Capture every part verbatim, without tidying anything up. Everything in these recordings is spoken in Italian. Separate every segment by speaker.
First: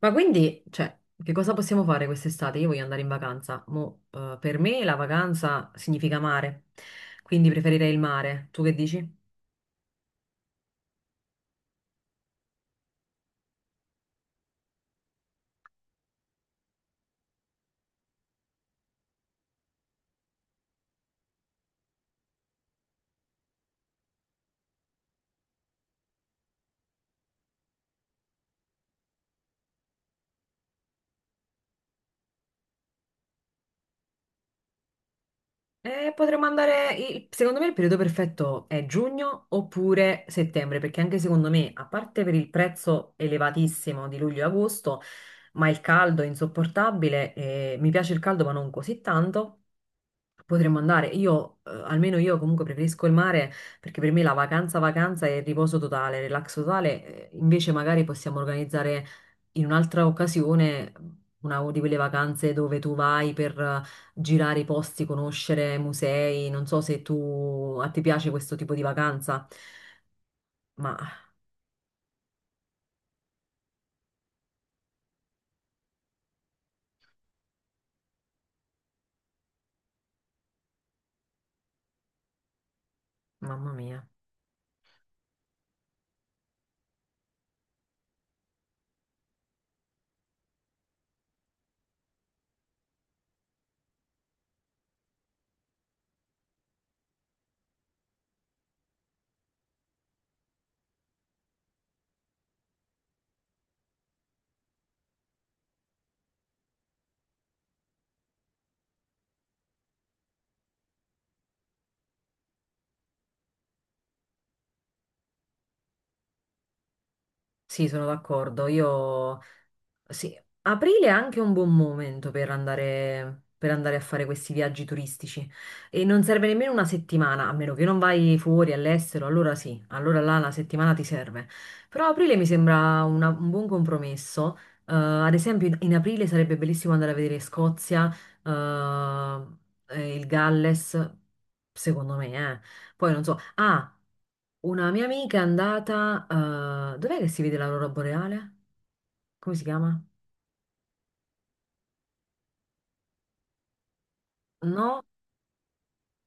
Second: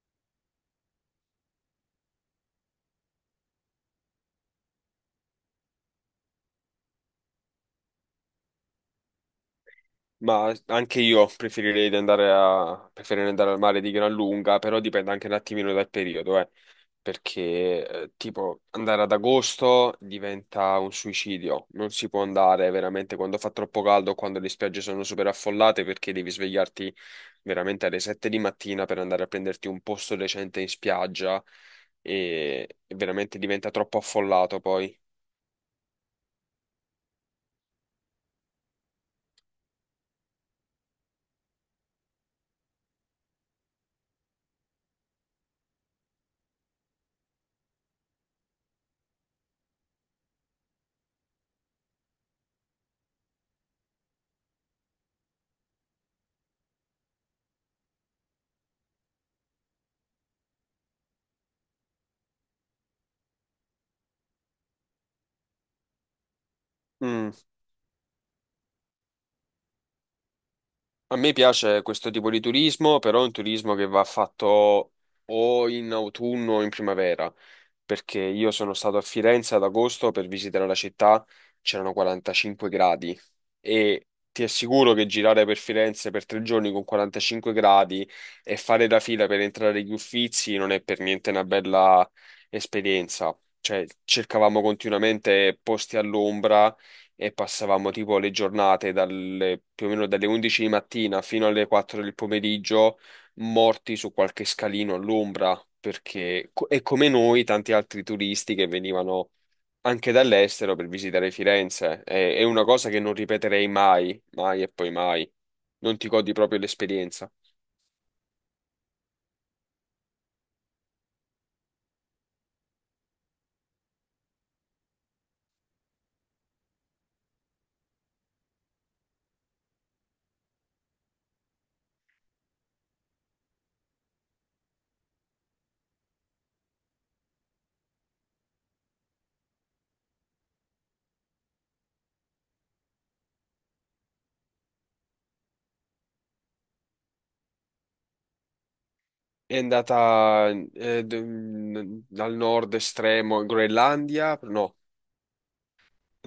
Speaker 1: Ma quindi, cioè, che cosa possiamo fare quest'estate? Io voglio andare in vacanza. Mo, eh, per me la vacanza significa mare, quindi preferirei il mare. Tu che dici?
Speaker 2: Ma anche io preferirei di andare a- preferirei andare al mare di gran lunga, però dipende anche un attimino dal periodo, eh, perché eh, tipo andare ad agosto diventa un suicidio, non si può andare veramente quando fa troppo caldo, o quando le spiagge sono super affollate, perché devi svegliarti veramente alle sette di mattina per andare a prenderti un posto decente in spiaggia e e veramente diventa troppo affollato poi.
Speaker 1: Eh, potremmo andare, il- secondo me il periodo perfetto è giugno oppure settembre, perché anche secondo me, a parte per il prezzo elevatissimo di luglio e agosto, ma il caldo è insopportabile, eh, mi piace il caldo ma non così tanto. Potremmo andare, io, eh, almeno io comunque preferisco il mare perché per me la vacanza, vacanza è riposo totale, relax totale, eh, invece magari possiamo organizzare in un'altra occasione una di quelle vacanze dove tu vai per eh, girare i posti, conoscere musei, non so se
Speaker 2: Mm.
Speaker 1: tu, a te piace questo tipo di vacanza,
Speaker 2: A
Speaker 1: ma
Speaker 2: me piace questo tipo di turismo, però è un turismo che va fatto o in autunno o in primavera perché io sono stato a Firenze ad agosto per visitare la città. C'erano quarantacinque gradi
Speaker 1: mamma
Speaker 2: e
Speaker 1: mia,
Speaker 2: ti assicuro che girare per Firenze per tre giorni con quarantacinque gradi e fare la fila per entrare agli Uffizi non è per niente una bella esperienza. Cioè, cercavamo continuamente posti all'ombra e passavamo tipo le giornate dalle, più o meno dalle undici di mattina fino alle quattro del pomeriggio morti su qualche scalino all'ombra, perché, co- e come noi, tanti altri turisti che venivano anche dall'estero per visitare Firenze. È, è una cosa che non ripeterei mai, mai e poi mai. Non ti godi proprio l'esperienza.
Speaker 1: sì, sono d'accordo, io. Sì, aprile è anche un buon momento per andare, per andare a fare questi viaggi turistici e non serve nemmeno una settimana, a meno che non vai fuori all'estero, allora sì, allora là una settimana ti serve. Però aprile mi sembra una- un buon compromesso. Eh, ad esempio in, in aprile sarebbe bellissimo andare a vedere Scozia, eh, e il Galles, secondo me, eh. Poi non so, ah, una mia amica è andata, eh, dov'è che si vede l'aurora boreale? Come
Speaker 2: È
Speaker 1: si chiama?
Speaker 2: andata eh, d- dal nord estremo in Groenlandia, no,
Speaker 1: No,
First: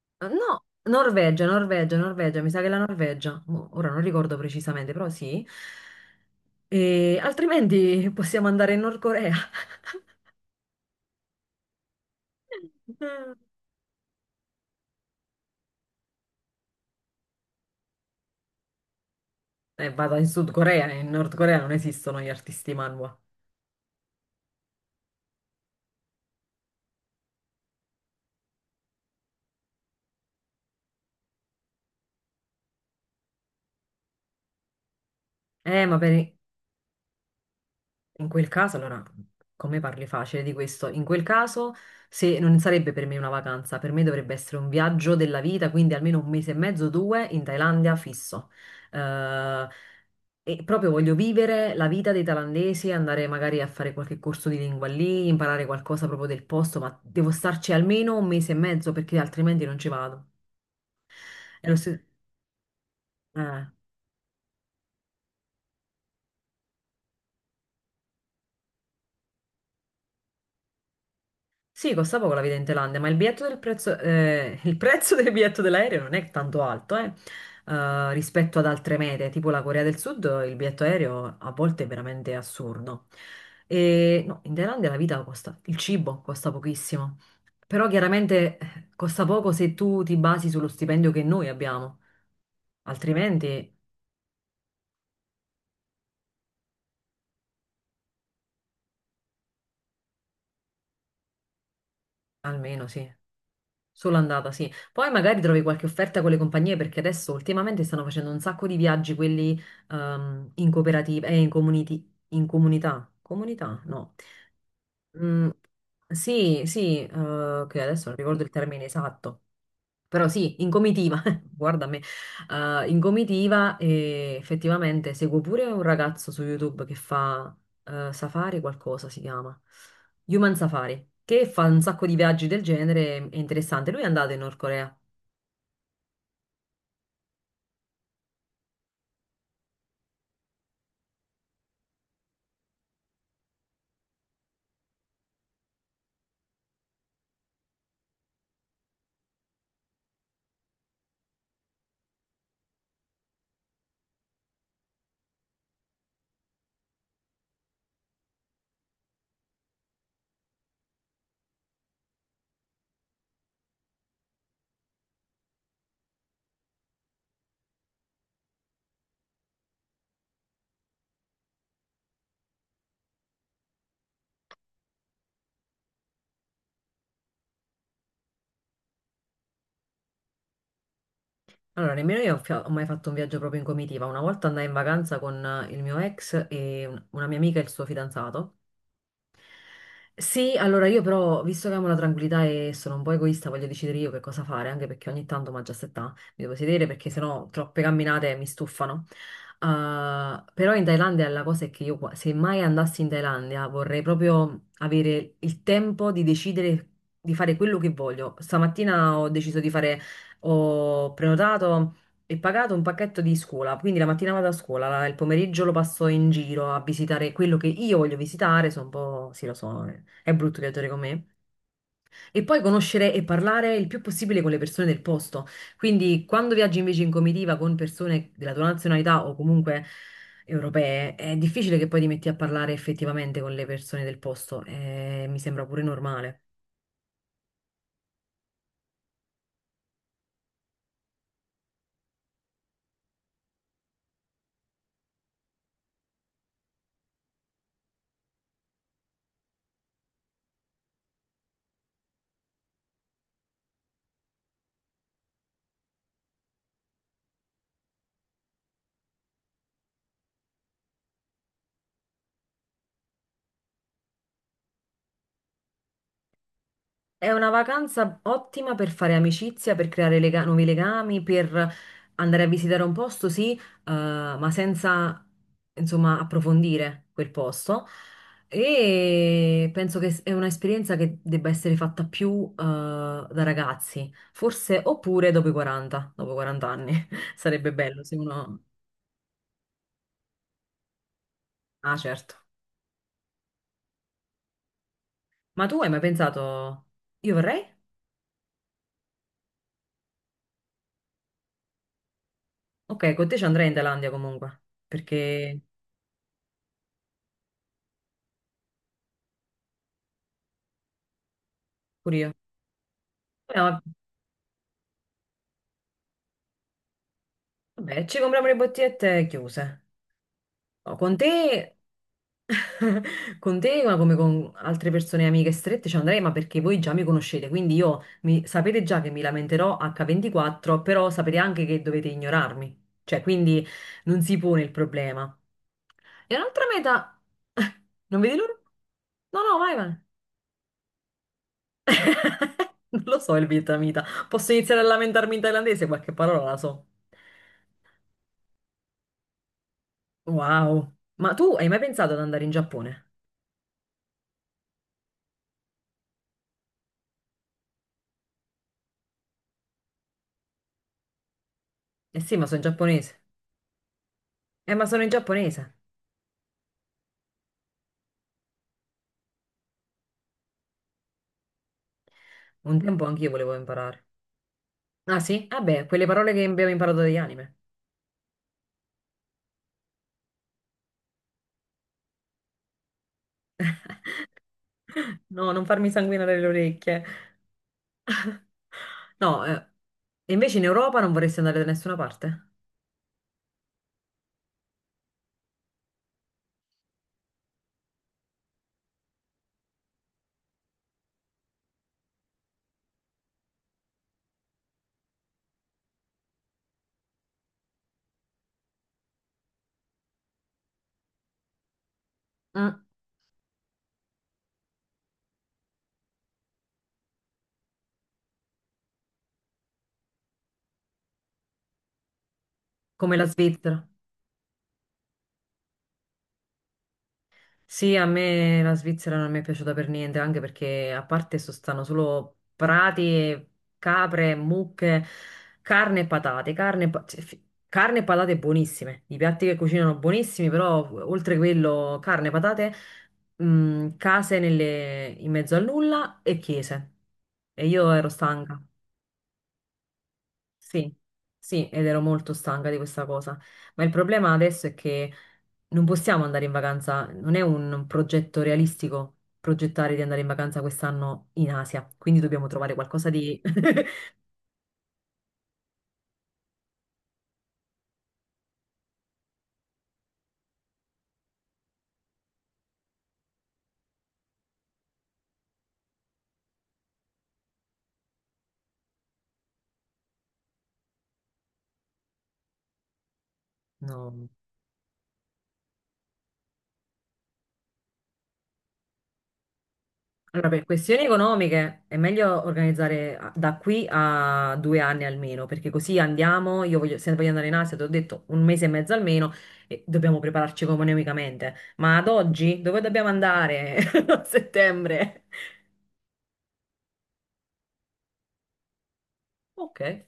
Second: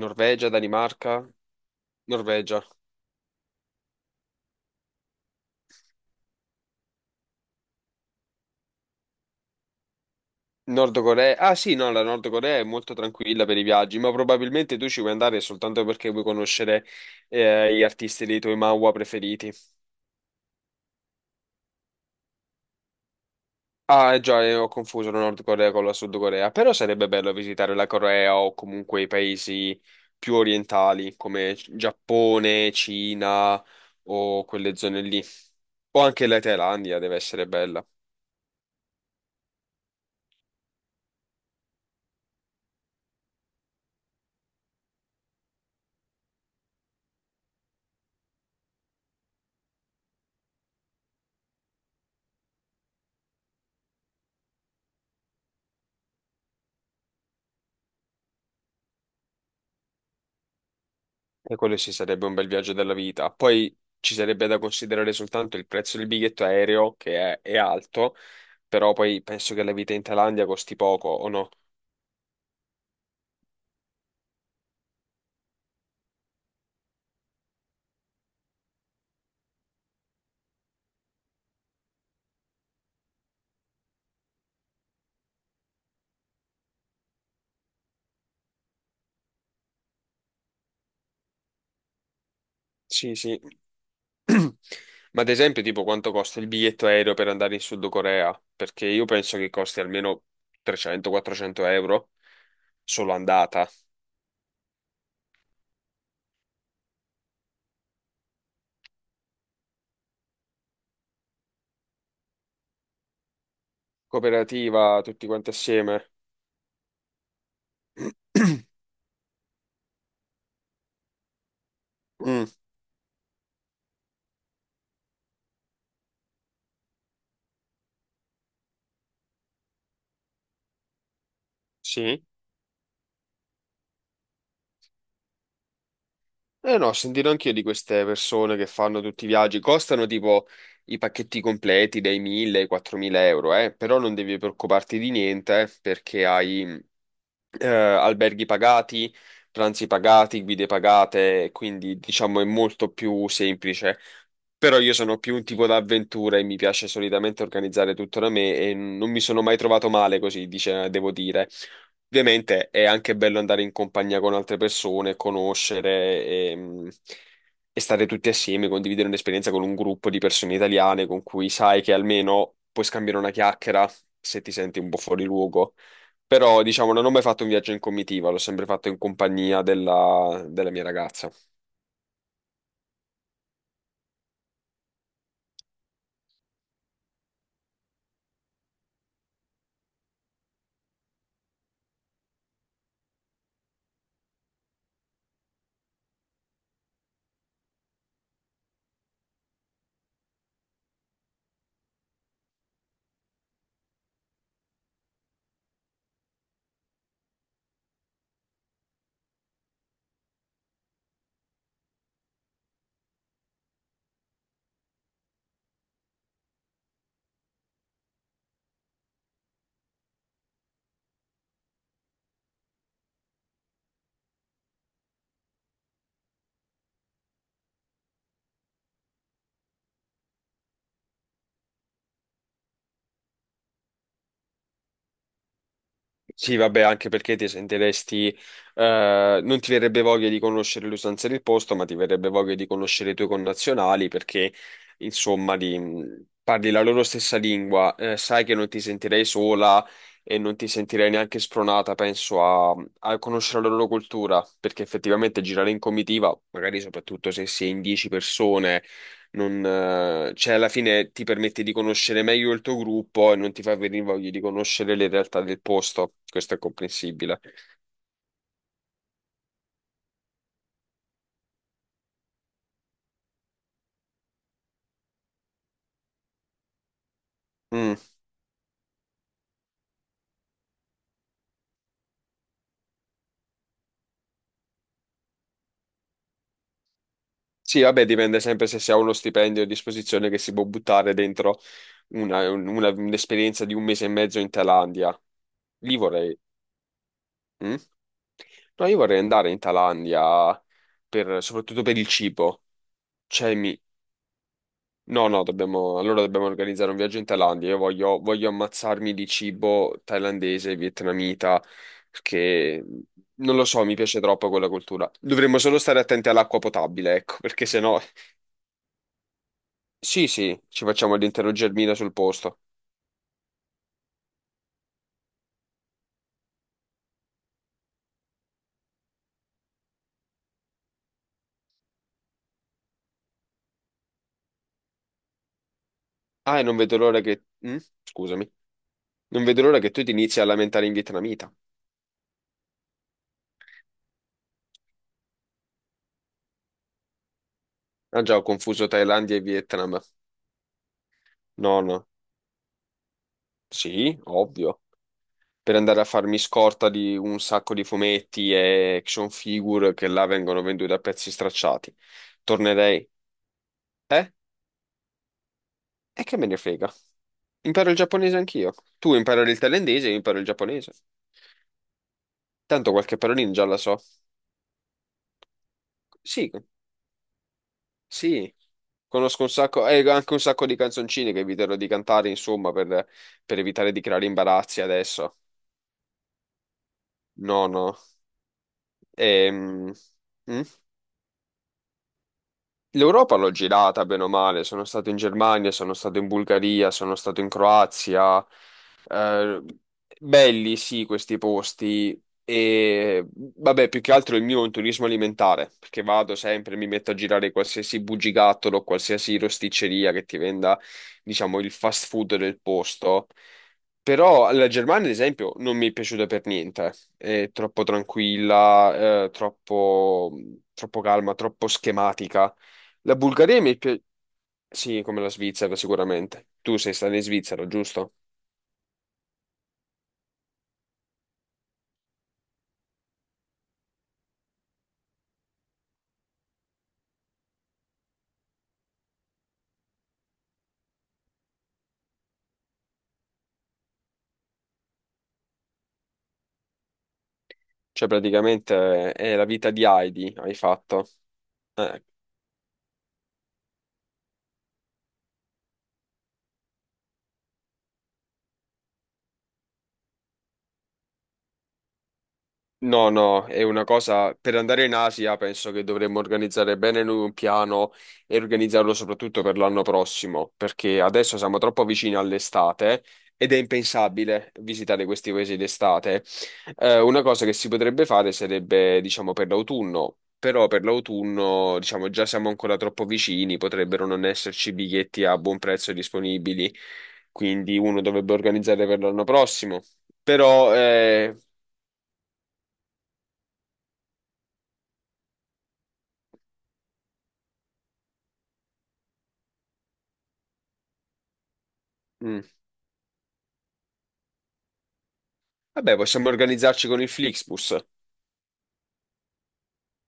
Speaker 2: Norvegia,
Speaker 1: no,
Speaker 2: Danimarca,
Speaker 1: Norvegia, Norvegia, Norvegia, mi sa
Speaker 2: Norvegia.
Speaker 1: che è la Norvegia. Mo- Ora non ricordo precisamente, però sì. E altrimenti possiamo andare in Nord Corea.
Speaker 2: Nord Corea. Ah sì, no, la Nord Corea è molto tranquilla per i viaggi, ma probabilmente tu ci vuoi andare soltanto perché vuoi conoscere, eh, gli artisti dei tuoi manhwa preferiti.
Speaker 1: E vado in Sud Corea, in Nord Corea non esistono gli artisti manhwa.
Speaker 2: Ah, eh, già, eh, ho confuso la Nord Corea con la Sud Corea, però sarebbe bello visitare la Corea o comunque i paesi più orientali come Giappone, Cina o quelle zone lì.
Speaker 1: Eh, ma
Speaker 2: O
Speaker 1: per...
Speaker 2: anche
Speaker 1: i-
Speaker 2: la Thailandia deve essere bella.
Speaker 1: In quel caso, allora, come parli facile di questo? In quel caso, se non sarebbe per me una vacanza, per me dovrebbe essere un viaggio della vita, quindi almeno un mese e mezzo, due in Thailandia fisso. Eh, e proprio voglio vivere la vita dei thailandesi, andare magari a fare qualche corso di lingua lì, imparare qualcosa proprio del posto, ma devo starci almeno un mese e mezzo perché altrimenti non ci vado.
Speaker 2: E
Speaker 1: È lo
Speaker 2: quello sì
Speaker 1: stesso.
Speaker 2: sarebbe un bel viaggio della vita. Poi ci sarebbe da considerare soltanto il prezzo del biglietto aereo, che è, è alto, però poi penso che la vita in Thailandia costi poco, o no?
Speaker 1: Sì, costa poco la vita in Thailandia, ma il biglietto del prezzo, eh, il prezzo del biglietto dell'aereo non è tanto alto, eh, eh, rispetto ad altre mete, tipo la Corea del Sud, il biglietto aereo a volte è veramente assurdo. E no, in Thailandia la vita costa, il cibo costa pochissimo, però chiaramente eh, costa poco se tu ti basi sullo stipendio che noi abbiamo,
Speaker 2: Sì, sì.
Speaker 1: altrimenti
Speaker 2: Ma ad esempio, tipo, quanto costa il biglietto aereo per andare in Sud Corea? Perché io penso che costi almeno trecento-quattrocento euro
Speaker 1: almeno sì.
Speaker 2: solo andata.
Speaker 1: Solo andata, sì. Poi magari trovi qualche offerta con le compagnie perché adesso ultimamente stanno facendo un sacco di viaggi, quelli ehm, in cooperativa, eh, in community, in comunità. Comunità? No.
Speaker 2: Cooperativa, tutti
Speaker 1: Mm,
Speaker 2: quanti assieme.
Speaker 1: sì, sì, eh, che adesso non ricordo il termine esatto, però sì, in comitiva, guarda me,
Speaker 2: Mm,
Speaker 1: eh, in comitiva e effettivamente seguo pure un ragazzo su YouTube che fa eh, Safari qualcosa si chiama, Human Safari, che fa un sacco di
Speaker 2: sì.
Speaker 1: viaggi del genere, è interessante, lui è andato in Nord Corea.
Speaker 2: Eh no, ho sentito anch'io di queste persone che fanno tutti i viaggi. Costano tipo i pacchetti completi dai mille ai quattromila euro, eh? Però non devi preoccuparti di niente, eh, perché hai, eh, alberghi pagati, pranzi pagati, guide pagate, quindi diciamo è molto più semplice. Però io sono più un tipo da avventura e mi piace solitamente organizzare tutto da me e non mi sono mai trovato male così, dice, devo dire. Ovviamente è anche bello andare in compagnia con altre persone, conoscere e, mh, e stare tutti assieme, condividere un'esperienza con un gruppo di persone italiane con cui sai che almeno puoi scambiare una chiacchiera se ti senti un po' fuori luogo. Però, diciamo, non ho mai fatto un viaggio in comitiva, l'ho sempre fatto in compagnia della, della mia ragazza.
Speaker 1: Allora, nemmeno io ho, fia- ho mai fatto un viaggio proprio in comitiva. Una volta andai in vacanza con eh, il mio ex e un- una mia amica e il suo fidanzato. Sì, allora io però, visto che amo la tranquillità e sono un po' egoista, voglio decidere io che cosa fare, anche perché ogni tanto, ma già settà, mi devo sedere perché sennò troppe camminate mi stufano. Uh, però in Thailandia la cosa è che io, qua- se mai andassi in Thailandia, vorrei proprio avere il tempo di decidere di fare quello che voglio. Stamattina ho deciso di fare, ho prenotato e pagato un pacchetto di scuola, quindi la mattina vado a scuola, la- il pomeriggio lo passo in giro a visitare quello che io voglio visitare, sono un po', sì lo so, eh. È brutto viaggiare con me. E poi conoscere e parlare il più possibile con le persone del posto. Quindi quando viaggi invece in comitiva con persone della tua nazionalità o comunque europee, è difficile che poi ti metti a parlare effettivamente con le persone del posto. Eh, mi sembra pure normale.
Speaker 2: Sì, vabbè, anche perché ti sentiresti, eh, non ti verrebbe voglia di conoscere le usanze del posto, ma ti verrebbe voglia di conoscere i tuoi connazionali perché, insomma, di, mm, parli la loro stessa lingua, eh, sai che non ti sentirei sola e non ti sentirei neanche spronata, penso, a, a conoscere la loro cultura, perché effettivamente girare in comitiva, magari soprattutto se si è in dieci persone. Non, eh, cioè, alla fine ti permette di conoscere meglio il tuo gruppo e non ti fa venire voglia di conoscere le realtà del posto. Questo è
Speaker 1: È
Speaker 2: comprensibile.
Speaker 1: una vacanza ottima per fare amicizia, per creare lega- nuovi legami, per andare a visitare un posto, sì, eh, ma senza, insomma, approfondire quel posto.
Speaker 2: Mm.
Speaker 1: E penso che s- è un'esperienza che debba essere fatta più, eh, da ragazzi, forse oppure dopo i quaranta, dopo i quaranta anni. Sarebbe
Speaker 2: Sì,
Speaker 1: bello
Speaker 2: vabbè,
Speaker 1: se
Speaker 2: dipende
Speaker 1: uno...
Speaker 2: sempre se si ha uno stipendio a disposizione che si può buttare dentro
Speaker 1: Ah, certo.
Speaker 2: una- una- un'esperienza di un mese e mezzo in Thailandia.
Speaker 1: Ma tu hai
Speaker 2: Lì
Speaker 1: mai
Speaker 2: vorrei.
Speaker 1: pensato, io vorrei?
Speaker 2: Mm? No, io vorrei andare in Thailandia, per- soprattutto per il cibo.
Speaker 1: Ok, con te ci
Speaker 2: Cioè,
Speaker 1: andrei in
Speaker 2: mi,
Speaker 1: Thailandia comunque,
Speaker 2: no, no,
Speaker 1: perché
Speaker 2: dobbiamo, allora dobbiamo organizzare un viaggio in Thailandia. Io voglio, voglio ammazzarmi di cibo thailandese, vietnamita,
Speaker 1: pure io.
Speaker 2: perché non
Speaker 1: Eh,
Speaker 2: lo
Speaker 1: ma
Speaker 2: so, mi piace troppo quella cultura. Dovremmo solo stare attenti all'acqua potabile, ecco, perché sennò.
Speaker 1: vabbè, ci compriamo le bottigliette chiuse.
Speaker 2: Sì, sì, ci
Speaker 1: No, con
Speaker 2: facciamo l'intero
Speaker 1: te,
Speaker 2: germina sul posto.
Speaker 1: con te, ma come con altre persone amiche strette, ci andrei, ma perché voi già mi conoscete, quindi io mi- sapete già che mi lamenterò acca ventiquattro, però sapete anche che dovete ignorarmi. Cioè, quindi non si pone il problema. E
Speaker 2: Ah, e
Speaker 1: un'altra
Speaker 2: non
Speaker 1: meta...
Speaker 2: vedo l'ora che. Mm?
Speaker 1: Non vedi
Speaker 2: Scusami.
Speaker 1: l'ora? No,
Speaker 2: Non
Speaker 1: no,
Speaker 2: vedo
Speaker 1: vai,
Speaker 2: l'ora che
Speaker 1: vai.
Speaker 2: tu ti inizi a lamentare in vietnamita.
Speaker 1: Non lo so il vietnamita. Posso iniziare a lamentarmi in thailandese? Qualche parola la so.
Speaker 2: Ah già, ho confuso Thailandia e Vietnam.
Speaker 1: Wow. Ma tu hai mai
Speaker 2: No, no.
Speaker 1: pensato ad andare in Giappone?
Speaker 2: Sì, ovvio. Per andare a farmi scorta di un sacco di fumetti e action figure che là vengono venduti a pezzi stracciati.
Speaker 1: Eh sì, ma sono in
Speaker 2: Tornerei.
Speaker 1: giapponese.
Speaker 2: Eh?
Speaker 1: Eh, ma sono in giapponese.
Speaker 2: E che me ne frega? Imparo il giapponese anch'io. Tu imparo il thailandese, io imparo il giapponese.
Speaker 1: Un
Speaker 2: Tanto
Speaker 1: tempo
Speaker 2: qualche
Speaker 1: anch'io
Speaker 2: parolina
Speaker 1: volevo
Speaker 2: già la so.
Speaker 1: imparare. Ah sì? Ah beh, quelle parole che
Speaker 2: Sì,
Speaker 1: abbiamo imparato dagli anime.
Speaker 2: sì. Conosco un sacco, e anche un sacco di canzoncine che eviterò di cantare, insomma, per, per evitare di creare imbarazzi adesso.
Speaker 1: No, non farmi sanguinare le orecchie.
Speaker 2: No, no.
Speaker 1: No, eh,
Speaker 2: Ehm,
Speaker 1: e invece in
Speaker 2: mm?
Speaker 1: Europa non vorresti andare da nessuna parte?
Speaker 2: L'Europa l'ho girata bene o male, sono stato in Germania, sono stato in Bulgaria, sono stato in Croazia. Eh, belli sì questi posti e vabbè, più che altro il mio è un turismo alimentare, perché vado sempre, mi metto a girare qualsiasi bugigattolo, qualsiasi rosticceria che ti venda, diciamo, il fast food del
Speaker 1: Mm,
Speaker 2: posto. Però la Germania, ad esempio, non mi è piaciuta per niente. È troppo tranquilla, eh, troppo, troppo calma, troppo schematica.
Speaker 1: come
Speaker 2: La
Speaker 1: la
Speaker 2: Bulgaria mi
Speaker 1: Svizzera.
Speaker 2: piace, sì, come la Svizzera sicuramente. Tu sei stato in Svizzera,
Speaker 1: Sì, a
Speaker 2: giusto?
Speaker 1: me la Svizzera non mi è piaciuta per niente, anche perché a parte sostanno solo prati, e capre, mucche, carne e patate, carne, e pa- cioè, fi- carne e patate buonissime, i piatti che cucinano buonissimi, però oltre quello carne, patate, mh, case nelle- in mezzo a nulla e chiese. E io ero
Speaker 2: Cioè
Speaker 1: stanca.
Speaker 2: praticamente, eh, è la vita di Heidi, hai
Speaker 1: Sì,
Speaker 2: fatto.
Speaker 1: sì, ed ero
Speaker 2: Eh,
Speaker 1: molto stanca di questa cosa. Ma il problema adesso è che non possiamo andare in vacanza, non è un progetto realistico progettare di andare in vacanza quest'anno in Asia, quindi dobbiamo trovare
Speaker 2: No,
Speaker 1: qualcosa di...
Speaker 2: no, è una cosa per andare in Asia penso che dovremmo organizzare bene noi un piano e organizzarlo soprattutto per l'anno prossimo, perché adesso siamo troppo vicini all'estate ed è impensabile visitare questi paesi d'estate. Eh, una cosa che si potrebbe fare sarebbe, diciamo, per l'autunno, però per l'autunno, diciamo, già siamo ancora troppo vicini, potrebbero non
Speaker 1: No.
Speaker 2: esserci biglietti a buon prezzo disponibili, quindi uno dovrebbe organizzare per l'anno prossimo.
Speaker 1: Allora, per
Speaker 2: Però,
Speaker 1: questioni
Speaker 2: eh,
Speaker 1: economiche è meglio organizzare a- da qui a due anni almeno, perché così andiamo, io voglio, se voglio andare in Asia, ti ho detto un mese e mezzo almeno, e dobbiamo prepararci economicamente. Ma ad
Speaker 2: mm.
Speaker 1: oggi dove dobbiamo andare a settembre?
Speaker 2: Vabbè, possiamo organizzarci con il Flixbus.
Speaker 1: Ok,